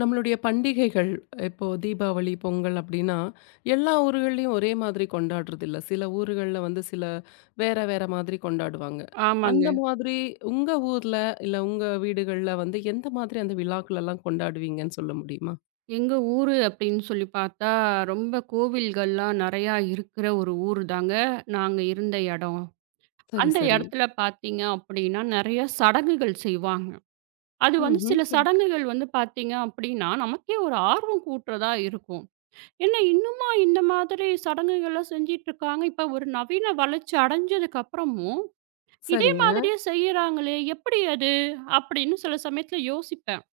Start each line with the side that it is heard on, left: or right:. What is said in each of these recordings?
left: நம்மளுடைய பண்டிகைகள் இப்போ தீபாவளி பொங்கல் அப்படின்னா எல்லா ஊர்கள்லையும் ஒரே மாதிரி கொண்டாடுறது இல்ல. சில ஊர்கள்ல வந்து சில வேற வேற மாதிரி கொண்டாடுவாங்க.
right: ஆமாங்க.
left: அந்த மாதிரி உங்க ஊர்ல இல்ல உங்க வீடுகள்ல வந்து எந்த மாதிரி அந்த விழாக்கள் எல்லாம் கொண்டாடுவீங்கன்னு சொல்ல முடியுமா?
right: எங்க ஊரு அப்படின்னு சொல்லி பார்த்தா, ரொம்ப கோவில்கள்லாம் நெறையா இருக்கிற ஒரு ஊரு தாங்க நாங்க இருந்த எடம்.
left: சரி,
right: அந்த
left: சரி.
right: எடத்துல பார்த்தீங்க அப்படின்னா, நெறைய சடங்குகள் செய்வாங்க. அது வந்து
left: ம்ஹ்ம்.
right: சில சடங்குகள் வந்து பார்த்தீங்க அப்படின்னா, நமக்கே ஒரு ஆர்வம் கூட்டுறதா இருக்கும். என்ன இன்னுமா இந்த மாதிரி சடங்குகள்லாம் செஞ்சுட்டுருக்காங்க? இப்ப ஒரு நவீன வளர்ச்சி அடைஞ்சதுக்கப்புறமும், இதே
left: சரிங்க.
right: மாதிரியே செய்யறாங்களே எப்படி அது? அப்படின்னு சில சமயத்துல யோசிப்பேன்.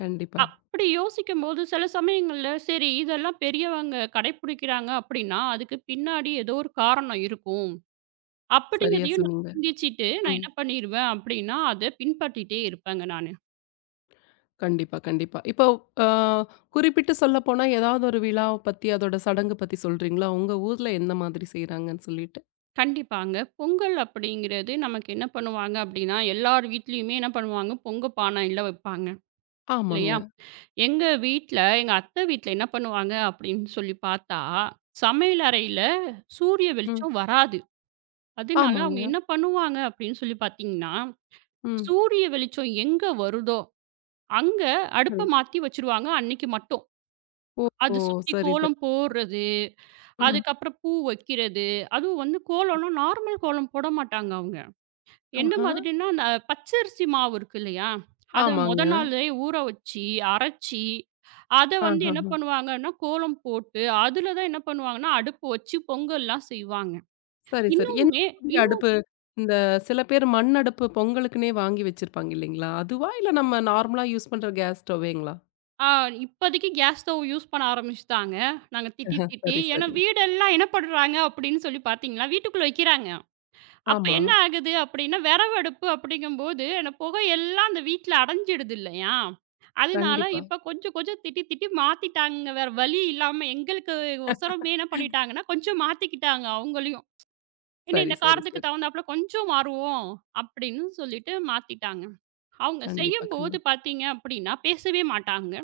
left: கண்டிப்பா.
right: அப்படி யோசிக்கும்போது சில சமயங்கள்ல, சரி இதெல்லாம் பெரியவங்க கடைப்பிடிக்கிறாங்க அப்படின்னா, அதுக்கு பின்னாடி ஏதோ ஒரு காரணம் இருக்கும்.
left: சரியா
right: அப்படிங்கிறதையும் நான்
left: சொன்னீங்க.
right: சிந்திச்சுட்டு, நான்
left: ம்.
right: என்ன பண்ணிருவேன் அப்படின்னா, அத பின்பற்றிட்டே இருப்பேங்க நானு.
left: கண்டிப்பா, கண்டிப்பா. இப்போ அ குறிப்பிட்டு சொல்லப்போனா ஏதாவது ஒரு விழாவ பத்தி அதோட சடங்கு பத்தி சொல்றீங்களா? உங்க ஊர்ல என்ன மாதிரி செய்றாங்கன்னு சொல்லிட்டு?
right: கண்டிப்பாங்க. பொங்கல் அப்படிங்கிறது நமக்கு என்ன பண்ணுவாங்க அப்படின்னா, எல்லார் வீட்லயுமே என்ன பண்ணுவாங்க, பொங்க பானையில வைப்பாங்க. இல்லையா?
left: ஆமாங்க.
right: எங்க வீட்ல, எங்க அத்தை வீட்ல என்ன பண்ணுவாங்க அப்படின்னு சொல்லி பார்த்தா, சமையல் அறையில சூரிய
left: ம்.
right: வெளிச்சம் வராது. அதனால அவங்க
left: ஆமாங்க.
right: என்ன பண்ணுவாங்க அப்படின்னு சொல்லி பார்த்தீங்கன்னா
left: ம்.
right: சூரிய வெளிச்சம் எங்க வருதோ, அங்க அடுப்ப
left: சரி.
right: மாத்தி வச்சுருவாங்க அன்னைக்கு மட்டும்.
left: ஓஹோ!
right: அது சுத்தி
left: சரி, சரி.
right: கோலம் போடுறது,
left: ம்.
right: அதுக்கப்புறம் பூ வைக்கிறது. அதுவும் வந்து கோலம்லாம் நார்மல் கோலம் போட மாட்டாங்க அவங்க. எந்த
left: ஆஹா.
right: மாதிரின்னா, அந்த பச்சரிசி மாவு இருக்கு இல்லையா? அத மொத
left: ஆமாங்க.
right: நாளே ஊற வச்சு, அரைச்சி, அத வந்து என்ன
left: ஆஹஹ.
right: பண்ணுவாங்கன்னா, கோலம் போட்டு, அதுல தான் என்ன பண்ணுவாங்கன்னா, அடுப்பு வச்சு பொங்கல்லாம் செய்வாங்க.
left: சரி, சரி. என்ன
right: இன்னுமே
left: மாதிரி அடுப்பு? இந்த சில பேர் மண் அடுப்பு பொங்கலுக்குன்னே வாங்கி வச்சிருப்பாங்க இல்லைங்களா? அதுவா? இல்ல நம்ம நார்மலா யூஸ் பண்ற கேஸ் ஸ்டவ்வேங்களா?
right: ஆ இப்போதைக்கு கேஸ் ஸ்டவ் யூஸ் பண்ண ஆரம்பிச்சுட்டாங்க. நாங்க திட்டி, திட்டி.
left: சரி,
right: ஏன்னா
left: சரி.
right: வீடெல்லாம் என்ன பண்றாங்க அப்படின்னு சொல்லி பார்த்தீங்கன்னா, வீட்டுக்குள்ள வைக்கிறாங்க. அப்ப
left: ஆமா.
right: என்ன ஆகுது அப்படின்னா, விறகு அடுப்பு அப்படிங்கும்போது, அந்த புகையெல்லாம் அந்த வீட்ல அடைஞ்சிடுது இல்லையா? அதனால
left: கண்டிப்பா.
right: இப்ப கொஞ்சம், கொஞ்சம் திட்டி, திட்டி மாத்திட்டாங்கங்க. வேற வழி இல்லாம எங்களுக்கு ஒசரமே என்ன பண்ணிட்டாங்கன்னா, கொஞ்சம் மாத்திக்கிட்டாங்க அவங்களையும். ஏன்னா
left: சரி,
right: இந்த
left: சரி,
right: காரத்துக்கு
left: சரி.
right: தகுந்தாப்புல கொஞ்சம் மாறுவோம் அப்படின்னு சொல்லிட்டு மாத்திட்டாங்க. அவங்க
left: கண்டிப்பா,
right: செய்யும்போது
left: கண்டிப்பா.
right: பார்த்தீங்க அப்படின்னா, பேசவே மாட்டாங்க.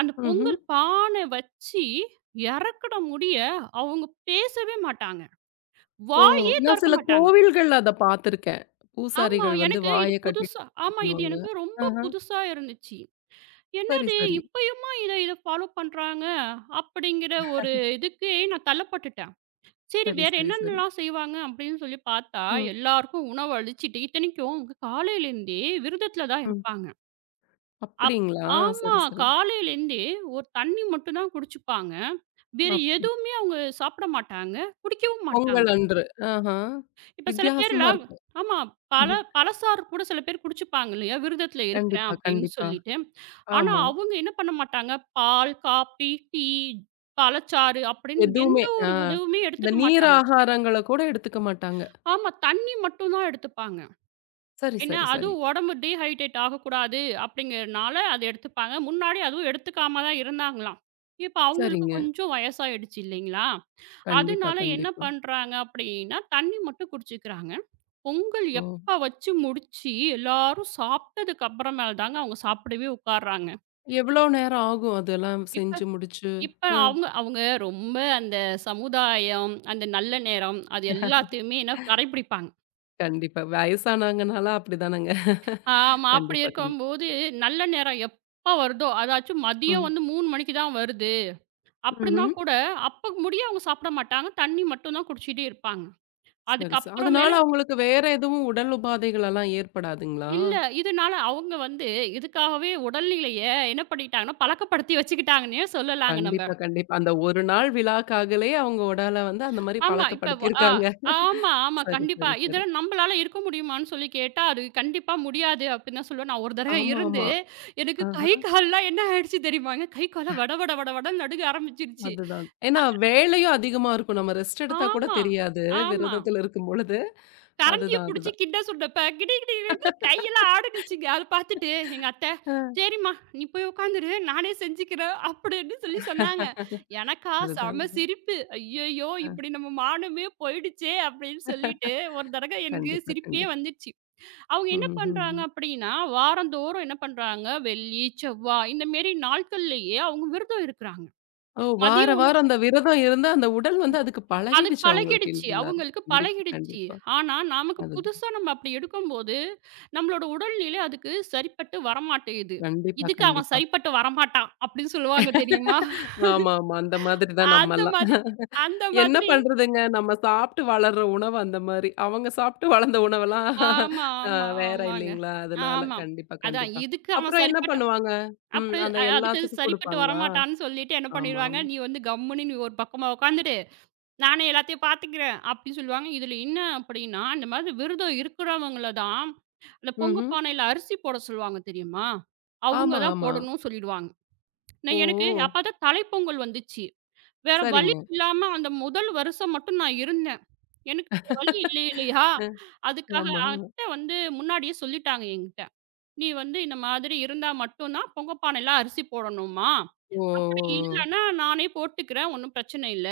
right: அந்த
left: ம்ஹ்ம்.
right: பொங்கல் பானை வச்சு இறக்குன முடிய அவங்க பேசவே மாட்டாங்க.
left: ஓ!
right: வாயே
left: நான்
right: தொறக்க
left: சில
right: மாட்டாங்க.
left: கோவில்கள்ல அத பார்த்துருக்கேன்.
right: ஆமா.
left: பூசாரிகள் வந்து
right: எனக்கு
left: வாய
right: இது
left: கட்டிட்டு
right: புதுசா ஆமா. இது
left: பண்ணுவாங்க.
right: எனக்கு ரொம்ப
left: ஆஹா.
right: புதுசா இருந்துச்சு.
left: சரி,
right: என்னது
left: சரி.
right: இப்பயுமா இத இத ஃபாலோ பண்றாங்க அப்படிங்கிற ஒரு இதுக்கே நான் தள்ளப்பட்டுட்டேன். சரி
left: சரி,
right: வேற
left: சரி, சரி.
right: என்னென்னலாம் செய்வாங்க அப்படின்னு சொல்லி பார்த்தா,
left: ம்,
right: எல்லாருக்கும் உணவு அளிச்சுட்டு இத்தனைக்கும் அவங்க காலையிலேருந்தே விரதத்தில தான்
left: ம்.
right: இருப்பாங்க. அப்
left: அப்படிங்களா?
right: ஆமா.
left: சரி, சரி.
right: காலையிலேருந்தே ஒரு தண்ணி மட்டும் தான் குடிச்சுப்பாங்க. வேற
left: அப்
right: எதுவுமே அவங்க சாப்பிட மாட்டாங்க. குடிக்கவும் மாட்டாங்க.
left: பொங்கல் அன்று. ஆஹா.
right: இப்ப சில
left: வித்தியாசமா
right: பேர்லாம்
left: இருக்கு.
right: ஆமா. பழ பழச்சாறு கூட சில பேர் குடிச்சுப்பாங்க இல்லையா? விரதத்துல இருக்கிறேன்
left: கண்டிப்பா,
right: அப்படின்னு
left: கண்டிப்பா.
right: சொல்லிட்டு. ஆனா,
left: ஆமா.
right: அவங்க என்ன பண்ண மாட்டாங்க. பால், காப்பி, டீ, பழச்சாறு அப்படின்னு
left: எதுவுமே
right: எந்த
left: ஆ
right: ஒரு உணவுமே
left: இந்த
right: எடுத்துக்க
left: நீர்
right: மாட்டாங்க.
left: ஆகாரங்கள கூட எடுத்துக்க மாட்டாங்க.
right: ஆமா. தண்ணி மட்டும் தான் எடுத்துப்பாங்க.
left: சரி,
right: என்ன
left: சரி, சரி.
right: அதுவும் உடம்பு டீஹைட்ரேட் ஆகக்கூடாது அப்படிங்கிறனால அது எடுத்துப்பாங்க. முன்னாடி அதுவும் எடுத்துக்காம தான் இருந்தாங்களாம். இப்ப அவங்களுக்கு
left: சரிங்க.
right: கொஞ்சம் வயசாயிடுச்சு இல்லைங்களா?
left: கண்டிப்பா,
right: அதனால என்ன
left: கண்டிப்பா.
right: பண்றாங்க அப்படின்னா, தண்ணி மட்டும் குடிச்சுக்கிறாங்க. பொங்கல்
left: ஓ!
right: எப்ப வச்சு முடிச்சு எல்லாரும் சாப்பிட்டதுக்கு அப்புறமேல தாங்க அவங்க சாப்பிடவே உட்கார்றாங்க.
left: எவ்வளோ நேரம் ஆகும் அதெல்லாம்
right: இப்ப
left: செஞ்சு முடிச்சு?
right: இப்ப
left: அ.
right: அவங்க அவங்க ரொம்ப அந்த சமுதாயம், அந்த நல்ல நேரம் அது எல்லாத்தையுமே என்ன கடைபிடிப்பாங்க.
left: கண்டிப்பா. வயசானாங்கனால அப்படிதானங்க.
right: ஆமா. அப்படி
left: கண்டிப்பா, கண்டிப்பா.
right: இருக்கும்போது, நல்ல நேரம் எப்ப வருதோ, அதாச்சும் மதியம்
left: ம்.
right: வந்து 3 மணிக்கு தான் வருது. அப்படின்னா
left: ம்ஹ்ம்.
right: கூட, அப்ப முடிய அவங்க சாப்பிட மாட்டாங்க. தண்ணி மட்டும் தான் குடிச்சிட்டே இருப்பாங்க.
left: சரி, சரி. அதனால
right: அதுக்கப்புறமேல
left: அவங்களுக்கு வேற எதுவும் உடல் உபாதைகள் எல்லாம் ஏற்படாதுங்களா?
right: இல்ல. இதனால அவங்க வந்து இதுக்காகவே உடல்நிலைய என்ன பண்ணிட்டாங்கன்னா, பழக்கப்படுத்தி வச்சுக்கிட்டாங்கன்னே சொல்லலாங்க நம்ப.
left: கண்டிப்பா, கண்டிப்பா. அந்த ஒரு நாள் விழாக்காகலே அவங்க உடால வந்து அந்த மாரி
right: ஆமா. இப்ப வ ஆ
left: பழக்கப்படுத்தியிருக்காங்க.
right: ஆமா, ஆமா.
left: சரி,
right: கண்டிப்பா.
left: சரி, சரி.
right: இதெல்லாம் நம்பளால இருக்க முடியுமான்னு சொல்லி கேட்டா, அது கண்டிப்பா முடியாது அப்படின்னு தான் சொல்லுவேன். நான் ஒரு தடவ
left: ஆமா,
right: இருந்து,
left: ஆமா.
right: எனக்கு கை,
left: ஆஹா.
right: கால்லாம் என்ன ஆயிடுச்சு தெரியுமாங்க? கை, கால்லாம் வட வட வட வடன்னு நடுங்க ஆரம்பிச்சுருச்சு.
left: அதுதான். ஏன்னா வேலையும் அதிகமா இருக்கும். நம்ம ரெஸ்ட் எடுத்தா கூட
right: ஆமா,
left: தெரியாது.
right: ஆமா.
left: விரதத்துல இருக்கும்பொழுது.
right: கரண்டிய
left: அதுதான்,
right: புடிச்சு
left: அதுதான்.
right: கிண்ட சொன்னப்ப கிடு கிடு கிடுன்னு கையெல்லாம் ஆடுனுச்சுங்க. அத பார்த்துட்டு எங்க அத்தை,
left: அ
right: "சரிம்மா நீ போய் உட்காந்துரு. நானே செஞ்சுக்கிறேன்" அப்படின்னு சொல்லி சொன்னாங்க. எனக்கா
left: அதுதான்.
right: செம சிரிப்பு. ஐயய்யோ!
left: அ
right: இப்படி நம்ம மானமே போயிடுச்சே அப்படின்னு சொல்லிட்டு ஒரு தடவை எனக்கு
left: கண்டிப்பா,
right: சிரிப்பே
left: கண்டிப்பா.
right: வந்துச்சு. அவங்க
left: ம்,
right: என்ன
left: ம்,
right: பண்றாங்க
left: ம்.
right: அப்படின்னா, வாரந்தோறும் என்ன பண்றாங்க, வெள்ளி, செவ்வா இந்த மாரி நாட்கள்லயே அவங்க விரதம் இருக்குறாங்க.
left: ஓ!
right: மதிய
left: வார
right: உணவு
left: வாரம் அந்த விரதம் இருந்தா அந்த உடல் வந்து அதுக்கு
right: அது
left: பழகிடுச்சு அவங்களுக்கு
right: பழகிடுச்சு.
left: இல்லைங்களா?
right: அவங்களுக்கு
left: கண்டிப்பா,
right: பழகிடுச்சு.
left: கண்டிப்பா.
right: ஆனா, நமக்கு
left: அதுதான்.
right: புதுசா நம்ம அப்படி எடுக்கும்போது, நம்மளோட உடல்நிலை அதுக்கு சரிப்பட்டு வரமாட்டேங்குது.
left: கண்டிப்பா,
right: "இதுக்கு அவன்
left: கண்டிப்பா.
right: சரிப்பட்டு வரமாட்டான்" அப்படின்னு சொல்லுவாங்க தெரியுமா?
left: ஆமா, ஆமா. அந்த மாதிரி தான்
right: அந்த
left: நம்மல்லாம்.
right: மாதிரி அந்த
left: என்ன
right: மாதிரி
left: பண்றதுங்க? நம்ம சாப்பிட்டு வளர்ற உணவு அந்த மாரி. அவங்க சாப்பிட்டு வளர்ந்த உணவெல்லாம்
right: ஆமா,
left: அ
right: ஆமா,
left: வேற
right: ஆமாங்க.
left: இல்லைங்களா? அதனால
right: ஆமா.
left: கண்டிப்பா,
right: அதான்
left: கண்டிப்பா.
right: இதுக்கு அவன்
left: அப்புறம் என்ன
right: சரிப்பட்டான்
left: பண்ணுவாங்க? ம்.
right: அப்படி
left: அந்த
right: அதுக்கு அது
left: எல்லாத்துக்கும்
right: சரிப்பட்டு
left: குடுப்பாங்களா?
right: வரமாட்டான்னு சொல்லிட்டு என்ன பண்ணிருவாங்க,
left: ஆமாமா.
right: "நீ வந்து கம்முனு நீ ஒரு பக்கமா உட்காந்துடு. நானே எல்லாத்தையும் பார்த்துக்கிறேன்" அப்படின்னு சொல்லுவாங்க. இதுல என்ன அப்படின்னா, இந்த மாதிரி விரதம் இருக்கிறவங்கள தான் இந்த பொங்க
left: ம்ஹ்ம்.
right: பானையில அரிசி போட சொல்லுவாங்க தெரியுமா? அவங்க
left: ஆமா,
right: தான்
left: ஆமா.
right: போடணும்னு சொல்லிடுவாங்க.
left: ஓ!
right: நான் எனக்கு அப்பதான் தலைப்பொங்கல் வந்துச்சு. வேற வழி
left: சரிங்க.
right: இல்லாம அந்த முதல் வருஷம் மட்டும் நான் இருந்தேன். எனக்கு வேற வழி இல்லை இல்லையா? அதுக்காக
left: ஆமா, ஆமா.
right: அத்தை வந்து முன்னாடியே சொல்லிட்டாங்க என்கிட்ட. "நீ வந்து இந்த மாதிரி இருந்தா மட்டும் தான் பொங்க பானையில அரிசி போடணும்மா.
left: ஓ!
right: அப்படி இல்லன்னா நானே போட்டுக்கிறேன். ஒண்ணும் பிரச்சனை இல்ல."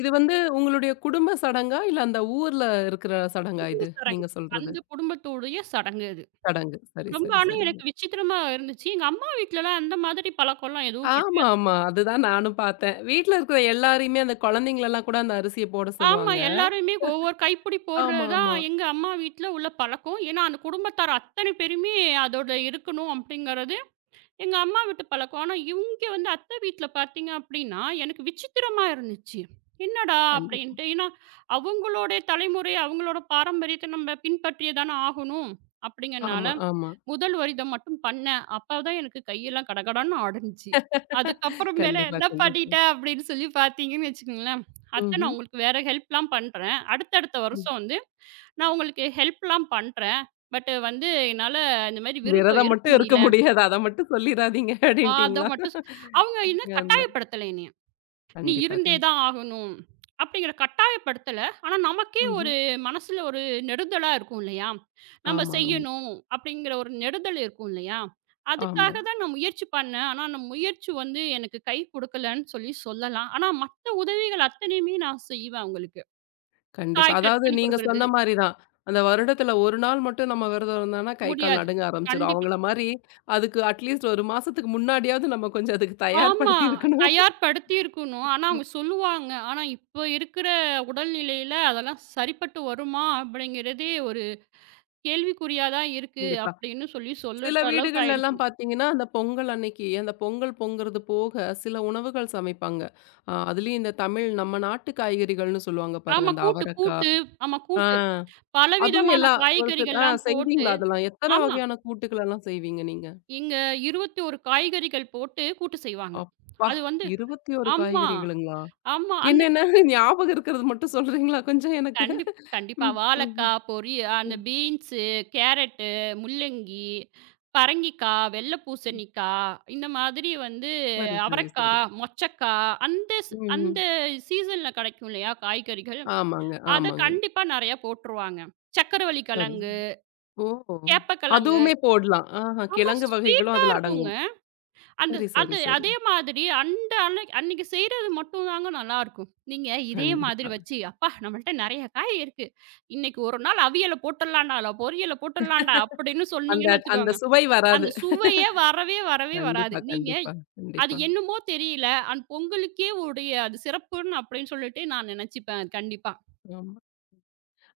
left: இது வந்து உங்களுடைய குடும்ப சடங்கா? இல்ல அந்த ஊர்ல இருக்கிற சடங்கா
right: குடும்ப
left: இது?
right: சடங்கு.
left: நீங்க சொல்றது.
right: அந்த குடும்பத்துடைய சடங்கு அது.
left: சடங்கு. சரி,
right: ரொம்ப
left: சரி,
right: ஆனா
left: சரி.
right: எனக்கு விசித்திரமா இருந்துச்சு. எங்க அம்மா வீட்லலாம் அந்த மாதிரி பழக்கம்லாம் எதுவும்
left: ஆமாமா. அதுதான் நானும் பார்த்தேன். வீட்ல இருக்கிற எல்லாரையுமே அந்த குழந்தைங்களலாம் கூட அந்த அரிசிய போட
right: ஆமா.
left: சொல்லுவாங்க.
right: எல்லாருமே ஒவ்வொரு கைப்பிடி போடுறது தான்
left: ஆமாமா.
right: எங்க அம்மா வீட்ல உள்ள பழக்கம். ஏன்னா, அந்த குடும்பத்தார் அத்தனை பேருமே அதோட இருக்கணும் அப்படிங்கிறது எங்க அம்மா வீட்டு பழக்கம். ஆனா, இங்க வந்து அத்தை வீட்ல பார்த்தீங்க அப்படின்னா, எனக்கு விசித்திரமா இருந்துச்சு. என்னடா
left: கண்டிப்பா.
right: அப்படின்ட்டு. ஏன்னா, அவங்களுடைய தலைமுறை, அவங்களோட பாரம்பரியத்தை நம்ம பின்பற்றியே தானே ஆகணும்
left: ஆமா,
right: அப்படிங்கிறனால,
left: ஆமா.
right: முதல் வருடம் மட்டும் பண்ணேன். அப்பதான் எனக்கு கையெல்லாம் கடகடன்னு ஆடுனுச்சு. அதுக்கப்புறம் மேல
left: கண்டிப்பா,
right: என்ன
left: கண்டிப்பா.
right: பண்ணிட்டேன் அப்படின்னு சொல்லி பார்த்தீங்கன்னு வச்சுக்கோங்களேன், அத்த நான்
left: ம்ஹ்ம்.
right: உங்களுக்கு வேற ஹெல்ப்லாம் பண்றேன். அடுத்தடுத்த
left: ம்.
right: வருஷம் வந்து நான் உங்களுக்கு ஹெல்ப்லாம் பண்றேன். பட் வந்து என்னால இந்த மாரி விருதம்
left: "விரதம்
right: இருக்க
left: மட்டும் இருக்க
right: முடியல.
left: முடியாது. அத மட்டும் சொல்லிறாதீங்க"
right: அ அத
left: அப்படின்ட்டீங்களா?
right: மட்டும் சொ- அவங்க இன்னும்
left: அதான்.
right: கட்டாயப்படுத்தல என்னைய. நீ
left: கண்டிப்பா,
right: இருந்தே
left: கண்டிப்பா.
right: தான் ஆகணும். அப்படிங்கிற கட்டாயப்படுத்தல. ஆனா நமக்கே
left: ம்ஹ்ம்.
right: ஒரு மனசுல ஒரு நெடுதலா இருக்கும் இல்லையா? நம்ம
left: ஆமா, ஆமா,
right: செய்யணும் அப்படிங்கிற ஒரு நெடுதல் இருக்கும் இல்லையா?
left: ஆமா.
right: அதுக்காக தான் நான் முயற்சி பண்ணேன். ஆனா அந்த முயற்சி வந்து எனக்கு கை குடுக்கலன்னு சொல்லி சொல்லலாம். ஆனா மத்த உதவிகள் அத்தனையுமே நான் செய்வேன் அவங்களுக்கு.
left: கண்டிப்பா.
right: காய் கட்
left: அதாவது
right: பண்ணி
left: நீங்க
right: குடுக்குறது
left: சொன்ன மாரி தான். அந்த வருடத்துல 1 நாள் மட்டும் நம்ம விரதம் இருந்தோம்னா, கை, கால்
right: முடியாது.
left: நடுங்க ஆரம்பிச்சுரும்.
right: கண்டிப்பா.
left: அவங்கள மாரி அதுக்கு அட்லீஸ்ட் 1 மாசத்துக்கு முன்னாடியாவது நம்ம கொஞ்சம் அதுக்கு
right: ஆமா.
left: தயார்படுத்தி இருக்கணும்.
right: தயார்படுத்தி இருக்கணும். ஆனா அவங்க சொல்லுவாங்க. ஆனா இப்ப இருக்கிற உடல்நிலையில அதெல்லாம் சரிப்பட்டு வருமா? அப்படிங்கிறதே கேள்விக்குறியா தான் இருக்கு
left: கண்டிப்பா.
right: அப்படின்னு சொல்லி சொல்லற
left: சில
right: அளவுக்கு
left: வீடுகள்லலாம்
right: ஆயிடுச்சு.
left: பார்த்தீங்கன்னா, அந்த பொங்கல் அன்னைக்கு அந்த பொங்கல் பொங்குறது போக சில உணவுகள் சமைப்பாங்க. அதுலயும் இந்த தமிழ் நம்ம நாட்டு காய்கறிகள்னு சொல்லுவாங்க பாருங்க.
right: ஆமா
left: அந்த
right: கூட்டு,
left: அவரக்கா
right: கூட்டு. ஆமா
left: ஆ
right: கூட்டு.
left: அதுவும்
right: பலவிதமான
left: எல்லா ஒரு சில
right: காய்கறிகள்லாம் போட்டு
left: செய்வீங்களா அதெல்லாம்? எத்தன
right: ஆமா.
left: வகையான கூட்டுகளெல்லாம் செய்வீங்க நீங்க?
right: இங்க 21 காய்கறிகள் போட்டு கூட்டு செய்வாங்க.
left: அப்பா!
right: அது வந்து
left: 21
right: ஆமா,
left: காய்கறிகளுங்களா?
right: ஆமா. அந்த
left: என்னென்ன ஞாபகம் இருக்கிறது மட்டும் சொல்றீங்களா கொஞ்சம் எனக்கு?
right: கண்டிப்பா.
left: ம், ம்,
right: வாழைக்கா,
left: ம்.
right: பொரி அந்த
left: ம்.
right: பீன்ஸு, கேரட்டு, முள்ளங்கி, பரங்கிக்கா, வெள்ள பூசணிக்கா, இந்த மாதிரி வந்து
left: சரி, சரி,
right: அவரக்கா,
left: சரி.
right: மொச்சக்கா அந்த
left: ம்,
right: அந்த
left: ம்.
right: சீசன்ல கிடைக்கும் இல்லையா காய்கறிகள்?
left: ஆமாங்க,
right: அத
left: ஆமாங்க.
right: கண்டிப்பா நெறையா போட்டுருவாங்க. சக்கரவள்ளி
left: சரி.
right: கிழங்கு,
left: ஓ!
right: சேப்பக்கிழங்கு.
left: அதுவுமே போடலாம். ஆஹா,
right: ஆமா
left: கிழங்கு வகைகளும்
right: ஸ்வீட்டா
left: அதுல
right: இருக்குங்க.
left: அடங்கும்.
right: அந்த
left: சரி, சரி,
right: அது
left: சரி.
right: அதே மாதிரி அந்த அன்னைக்கு அன்னைக்கு செய்றது மட்டும் தாங்க நல்லாருக்கும். நீங்க இதே மாதிரி
left: கண்டிப்பா.
right: வச்சு, "அப்பா நம்மள்ட்ட நெறைய காய் இருக்கு. இன்னைக்கு ஒரு நாள் அவியல போட்டுடலான்டா, இல்ல பொரியல போட்டுடலான்டா" அப்படின்னு
left: அந்த
right: சொன்னீங்கன்னு
left: அந்த
right: வச்சுக்கோங்க,
left: சுவை வராது.
right: அந்த சுவையே வரவே வரவே வராது.
left: கண்டிப்பா,
right: நீங்க
left: கண்டிப்பா,
right: அது
left: கண்டிப்பா.
right: என்னமோ தெரியல, அந்த பொங்கலுக்கே உடைய அது சிறப்புன்னு அப்படின்னு சொல்லிட்டு நான் நெனச்சுப்பேன். அது கண்டிப்பா.
left: ஆமா.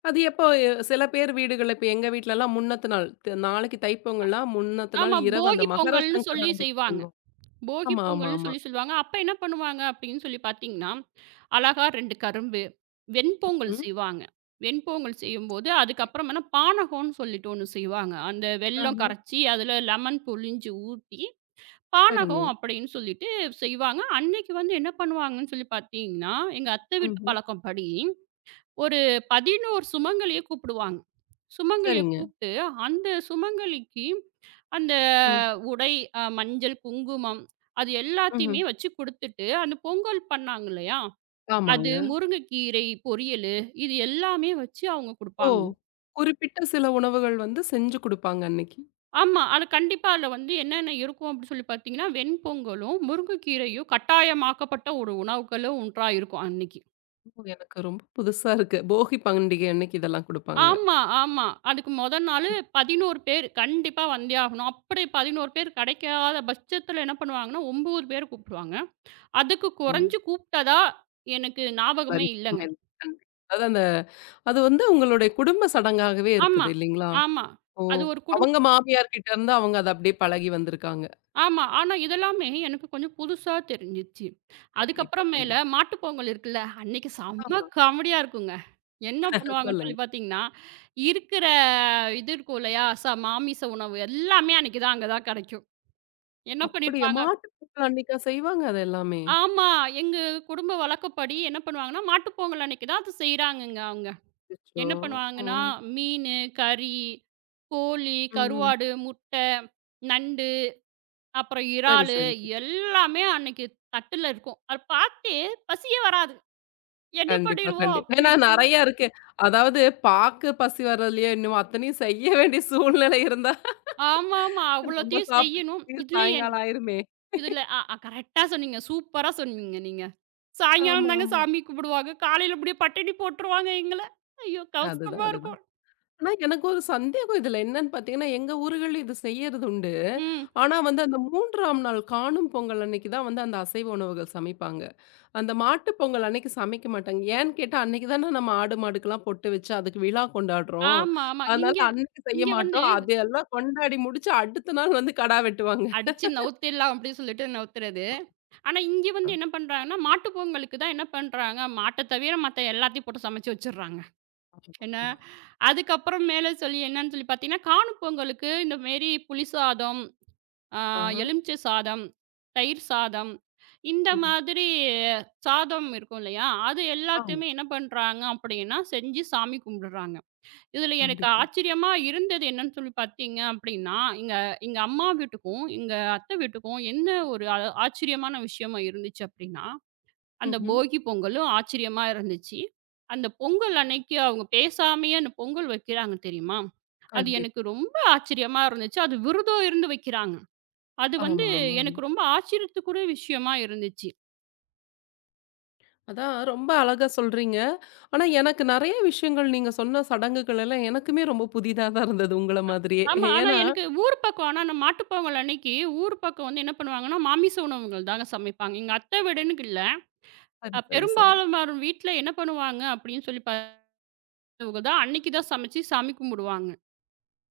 left: அது எப்போ எ சில பேர் வீடுகள்ல இப்ப எங்க வீட்லலாம் முன்னத்த நாள், நாளைக்கு தைப்பொங்கல்னா முன்னத்த நாள்
right: ஆமா,
left: இரவு அந்த
right: போகி
left: மகர
right: பொங்கல்னு சொல்லி
left: சங்கராந்திக்கு
right: செய்வாங்க.
left: செய்வோம்.
right: போகி
left: ஆமா, ஆமா,
right: பொங்கல்னு
left: ஆமா.
right: சொல்லி சொல்லுவாங்க. அப்ப என்ன பண்ணுவாங்க அப்படின்னு சொல்லி பார்த்தீங்கன்னா, அழகா 2 கரும்பு, வெண்பொங்கல்
left: ம்.
right: செய்வாங்க. வெண்பொங்கல் செய்யும்போது, அதுக்கப்புறமன்னா பானகம்ன்னு சொல்லிட்டு ஒண்ணு செய்வாங்க. அந்த வெல்லம்
left: ஆஹா,
right: கரைச்சி, அதுல லெமன் புழிஞ்சு ஊத்தி,
left: சரிங்க.
right: பானகம் அப்படின்னு சொல்லிட்டு செய்வாங்க. அன்னைக்கு வந்து என்ன பண்ணுவாங்கன்னு சொல்லி பார்த்தீங்கன்னா, எங்க அத்தை வீட்டு
left: ம்ஹ்ம்.
right: பழக்கம் படி, ஒரு 11 சுமங்கலிய கூப்பிடுவாங்க. சுமங்கலிய
left: சரிங்க.
right: கூப்பிட்டு, அந்த சுமங்கலிக்கு அந்த
left: ம்.
right: உடை, மஞ்சள், குங்குமம் அது
left: ம்ஹ்ம்.
right: எல்லாத்தையுமே வச்சு குடுத்துட்டு, அந்த பொங்கல் பண்ணாங்க இல்லையா? அது
left: ஆமாங்க.
right: முருங்கைக்கீரை பொரியலு, இது எல்லாமே வச்சு அவங்க
left: ஓ!
right: குடுப்பாங்க.
left: குறிப்பிட்ட சில உணவுகள் வந்து செஞ்சு குடுப்பாங்க அன்னைக்கு.
right: ஆமா. அது கண்டிப்பா அதுல வந்து என்னென்ன இருக்கும் அப்படின்னு சொல்லி பார்த்தீங்கன்னா, வெண்பொங்கலும், முருங்கைக்கீரையும் கட்டாயமாக்கப்பட்ட ஒரு உணவுகளும் ஒன்றா இருக்கும் அன்னைக்கு.
left: ஓ! எனக்கு ரொம்ப புதுசா இருக்கு. போகி பண்டிகை அன்னைக்கு இதெல்லாம் குடுப்பாங்க.
right: ஆமா, ஆமா. அதுக்கு மொத நாளு 11 பேர் கண்டிப்பா வந்தே ஆகணும். அப்படி 11 பேர் கிடைக்காத பட்சத்துல என்ன பண்ணுவாங்கன்னா, 9 பேர கூப்பிடுவாங்க. அதுக்கு
left: ம்.
right: குறைஞ்சு கூப்பிட்டதா எனக்கு
left: சரி.
right: ஞாபகமே இல்லங்க.
left: சமையல். கண்டிப்பா. அதான் அந்த அது வந்து உங்களுடைய குடும்ப சடங்காகவே
right: ஆமா,
left: இருக்குது இல்லைங்களா?
right: ஆமா.
left: ஓ!
right: அது ஒரு
left: அவங்க மாமியார் கிட்ட இருந்து அவங்க அத அப்படியே பழகி வந்திருக்காங்க.
right: ஆமா. ஆனா இதெல்லாமே எனக்கு கொஞ்சம் புதுசா தெரிஞ்சுச்சு.
left: கண்டிப்பா,
right: அதுக்கப்புறம் மேல
left: கண்டிப்பா.
right: மாட்டுப் பொங்கல் இருக்குல்ல, அன்னைக்கு செம்ம
left: ஆமா.
right: காமெடியா இருக்குங்க. என்ன பண்ணுவாங்கன்னு
left: சொல்லுங்க.
right: சொல்லி பார்த்தீங்கன்னா, இருக்கிற இது இருக்கும் இல்லையா, மாமிச உணவு எல்லாமே அன்னைக்கு தான் அங்க தான் கிடைக்கும். என்ன
left: அப்படியா?
right: பண்ணியிருப்பாங்க
left: மாட்டு பொங்கல் அன்னைக்கா செய்வாங்க அது எல்லாமே?
right: ஆமா. எங்க குடும்ப வழக்கப்படி என்ன பண்ணுவாங்கன்னா, மாட்டுப் பொங்கல் அன்னைக்கு தான் அது செய்றாங்கங்க அவங்க.
left: அச்சச்சோ!
right: என்ன
left: ஓ!
right: பண்ணுவாங்கன்னா, மீனு, கறி, கோழி,
left: ம்.
right: கருவாடு, முட்டை, நண்டு, அப்புறம்
left: சரி,
right: இறாலு
left: சரி. சரி.
right: எல்லாமே அன்னைக்கு தட்டுல இருக்கும். அத பாத்து பசியே வராது. என்ன
left: கண்டிப்பா,
right: பண்ணிடுவோம்
left: கண்டிப்பா. ஏன்னா
right: அப்படின்னு சொல்லி
left: நெறைய இருக்கு. அதாவது பாக்கு பசி வரலையோ என்னமோ அத்தனையும் செய்ய வேண்டிய சூழ்நிலை இருந்தா
right: ஆமாமா.
left: நம்ம
right: அவ்வளோத்தையும் செய்யணும்.
left: சாப்பிடுறதுக்கு
right: இதுலயே
left: சாயங்காலம் ஆயிருமே!
right: இதுல அ அ கரெக்ட்டா சொன்னீங்க. சூப்பரா சொன்னீங்க நீங்க.
left: ஆமா,
right: சாயங்காலம் தாங்க
left: ஆமா.
right: சாமி கும்பிடுவாங்க. காலையில அப்படியே பட்டினி போட்டுருவாங்க எங்கள. ஐயோ!
left: அதுதான்,
right: கஷ்டமா
left: அதுதான்.
right: இருக்கும்.
left: ஆனா எனக்கு ஒரு சந்தேகம் இதுல என்னன்னு பார்த்தீங்கன்னா, எங்க ஊர்கள்ல இது செய்யறது உண்டு.
right: ம்.
left: ஆனா வந்து அந்த 3ஆம் நாள் காணும் பொங்கல் அன்னைக்கு தான் வந்து அந்த அசைவ உணவுகள் சமைப்பாங்க. அந்த மாட்டு பொங்கல் அன்னைக்கு சமைக்க மாட்டாங்க. ஏன்னு கேட்டா, அன்னைக்கு தானே நம்ம ஆடு, மாடுக்கெல்லாம் பொட்டு வச்சு அதுக்கு விழா கொண்டாடுறோம்.
right: ஆமா, ஆமா.
left: அதனால
right: இங்க
left: அன்னைக்கு செய்ய
right: இங்க வந்து
left: மாட்டோம். அதெல்லாம் கொண்டாடி முடிச்சு அடுத்த நாள் வந்து கடா வெட்டுவாங்க.
right: அடிச்சு நவுத்திடலாம் அப்படின்னு சொல்லிட்டு நவுத்துறது. ஆனா, இங்க வந்து
left: அ
right: என்ன பண்றாங்கன்னா, மாட்டு பொங்கலுக்கு தான் என்ன பண்றாங்க, மாட்ட தவிர மத்த எல்லாத்தையும் போட்டு சமைச்சு வச்சுடுறாங்க.
left: ஆமா,
right: என்ன,
left: ஆமா.
right: அதுக்கப்புறம் மேல சொல்லி என்னன்னு சொல்லி பார்த்தீங்கன்னா, காணும் பொங்கலுக்கு இந்த மாரி புளி சாதம், ஆ
left: ஆஹ.
right: எலுமிச்சை சாதம், தயிர் சாதம், இந்த
left: ம்.
right: மாதிரி சாதம் இருக்கும் இல்லையா, அது
left: ஆமா.
right: எல்லாத்தையுமே என்ன பண்றாங்க அப்படின்னா, செஞ்சு சாமி கும்பிடுறாங்க. இதுல எனக்கு
left: கண்டிப்பா.
right: ஆச்சரியமா இருந்தது என்னன்னு சொல்லி பார்த்தீங்க அப்படின்னா, எங்க எங்க அம்மா வீட்டுக்கும், எங்க அத்தை வீட்டுக்கும் என்ன ஒரு ஆச்சரியமான விஷயமா இருந்துச்சு அப்படின்னா, அந்த
left: ம்ஹ்ம்.
right: போகி பொங்கலும் ஆச்சரியமா இருந்துச்சு. அந்த பொங்கல் அன்னைக்கு அவங்க பேசாமயே அந்த பொங்கல் வைக்கிறாங்க தெரியுமா? அது
left: கண்டிப்பா.
right: எனக்கு ரொம்ப ஆச்சரியமா இருந்துச்சு. அது விரதம் இருந்து வைக்கிறாங்க. அது வந்து
left: ஆமா, ஆமா.
right: எனக்கு ரொம்ப ஆச்சரியத்துக்குரிய விஷயமா இருந்துச்சு.
left: அதான் ரொம்ப அழகா சொல்றீங்க. ஆனா, எனக்கு நெறைய விஷயங்கள் நீங்க சொன்ன சடங்குகள் எல்லாம் எனக்குமே ரொம்ப புதிதா தான் இருந்தது உங்கள மாதிரியே.
right: ஆமா. ஆனா
left: ஏன்னா
right: எனக்கு ஊர் பக்கம் ஆனா அந்த மாட்டுப் பொங்கல் அன்னைக்கு ஊர் பக்கம் வந்து என்ன பண்ணுவாங்கன்னா, மாமிச உணவுகள் தாங்க சமைப்பாங்க. எங்க அத்தை வீடுன்னு இல்ல.
left: சரி, சரி, சரி.
right: பெரும்பாலானோர் வீட்ல என்ன பண்ணுவாங்க அப்படின்னு சொல்லி பார்த்தா அன்னைக்கு தான் சமைச்சு சாமி கும்பிடுவாங்க.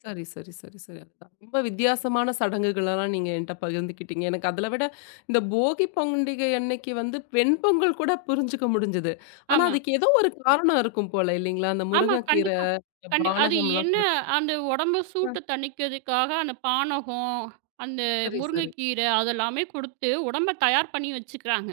left: சரி, சரி, சரி, சரி. அதுதான். ரொம்ப வித்தியாசமான சடங்குகளெல்லாம் நீங்க என்ட்ட பகிர்ந்துக்கிட்டீங்க. எனக்கு அதுல விட இந்த போகி பண்டிகை அன்னைக்கு வந்து வெண்பொங்கல் கூட புரிஞ்சுக்க முடிஞ்சது. ஆனா,
right: ஆமா.
left: அதுக்கு ஏதோ ஒரு காரணம் இருக்கும் போல இல்லைங்களா? அந்த
right: ஆமா.
left: முருங்கக்கீரை
right: கண்டிப்பா. அது
left: பானகம்லாம்
right: என்ன
left: குடுத்து.
right: அந்த உடம்பு சூட்ட தணிக்கிறதுக்காக அந்த பானகம், அந்த
left: சரி, சரி.
right: முருங்கைக்கீரை அதெல்லாமே குடுத்து உடம்ப தயார் பண்ணி வச்சுக்கிறாங்க.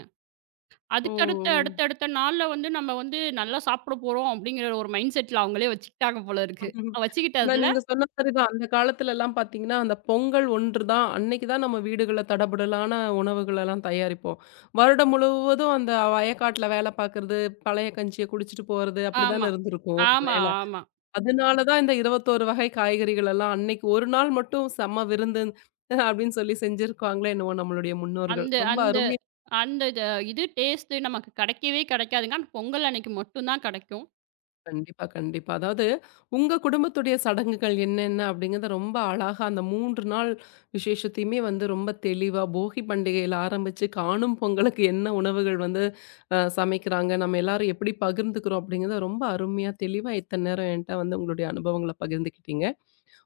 left: ஓ! ஓ!
right: அதுக்கடுத்த அடுத்தடுத்த நாள்ல வந்து நம்ம வந்து நல்லா சாப்பிட போறோம் அப்படிங்கிற ஒரு மைண்ட் செட்ல அவங்களே வச்சுக்கிட்டாங்க போல இருக்கு.
left: ம்ஹ்ம். ஆனா
right: வச்சுக்கிட்டதுல
left: நீங்க சொன்ன மாரிதான். அந்த காலத்துலலாம் பார்த்தீங்கன்னா, அந்த பொங்கல் ஒன்று தான். அன்னைக்கு தான் நம்ம வீடுகள்ல தடபுடலான உணவுகளெல்லாம் தயாரிப்போம். வருடம் முழுவதும் அந்த வயக்காட்டுல வேலை பார்க்கறது, பழைய கஞ்சிய குடிச்சிட்டு போறது அப்படிதானே
right: ஆமா.
left: இருந்திருக்கும் ஒரு
right: ஆமா,
left: வேலை.
right: ஆமா.
left: அதனால தான் இந்த 21 வகை காய்கறிகள் எல்லாம் அன்னைக்கு ஒரு நாள் மட்டும் செம்ம விருந்து அப்படின்னு சொல்லி செஞ்சிருக்காங்களோ என்னவோ நம்மளுடைய முன்னோர்கள்.
right: அந்த
left: ரொம்ப
right: அந்த
left: அருமையா
right: அந்த இது டேஸ்ட்டு நமக்கு கிடைக்கவே கிடைக்காதுங்க. ஆனா பொங்கல் அன்னைக்கு மட்டும் தான் கிடைக்கும்.
left: கண்டிப்பா, கண்டிப்பா. அதாவது உங்க குடும்பத்துடைய சடங்குகள் என்னென்ன அப்படிங்கிறத ரொம்ப அழகா அந்த 3 நாள் விசேஷத்தையுமே வந்து ரொம்ப தெளிவா போகி பண்டிகையில ஆரம்பிச்சு காணும் பொங்கலுக்கு என்ன உணவுகள் வந்து சமைக்கிறாங்க, நம்ம எல்லாரும் எப்படி பகிர்ந்துக்கிறோம் அப்படிங்கிறத ரொம்ப அருமையா தெளிவா இத்தனை நேரம் என்கிட்ட வந்து உங்களுடைய அனுபவங்கள பகிர்ந்துக்கிட்டீங்க.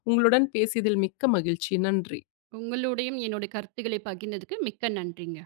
left: உங்களுடன் பேசியதில் மிக்க மகிழ்ச்சி. நன்றி.
right: உங்களுடையும் என்னுடைய கருத்துக்களை பகிர்ந்ததுக்கு மிக்க நன்றிங்க.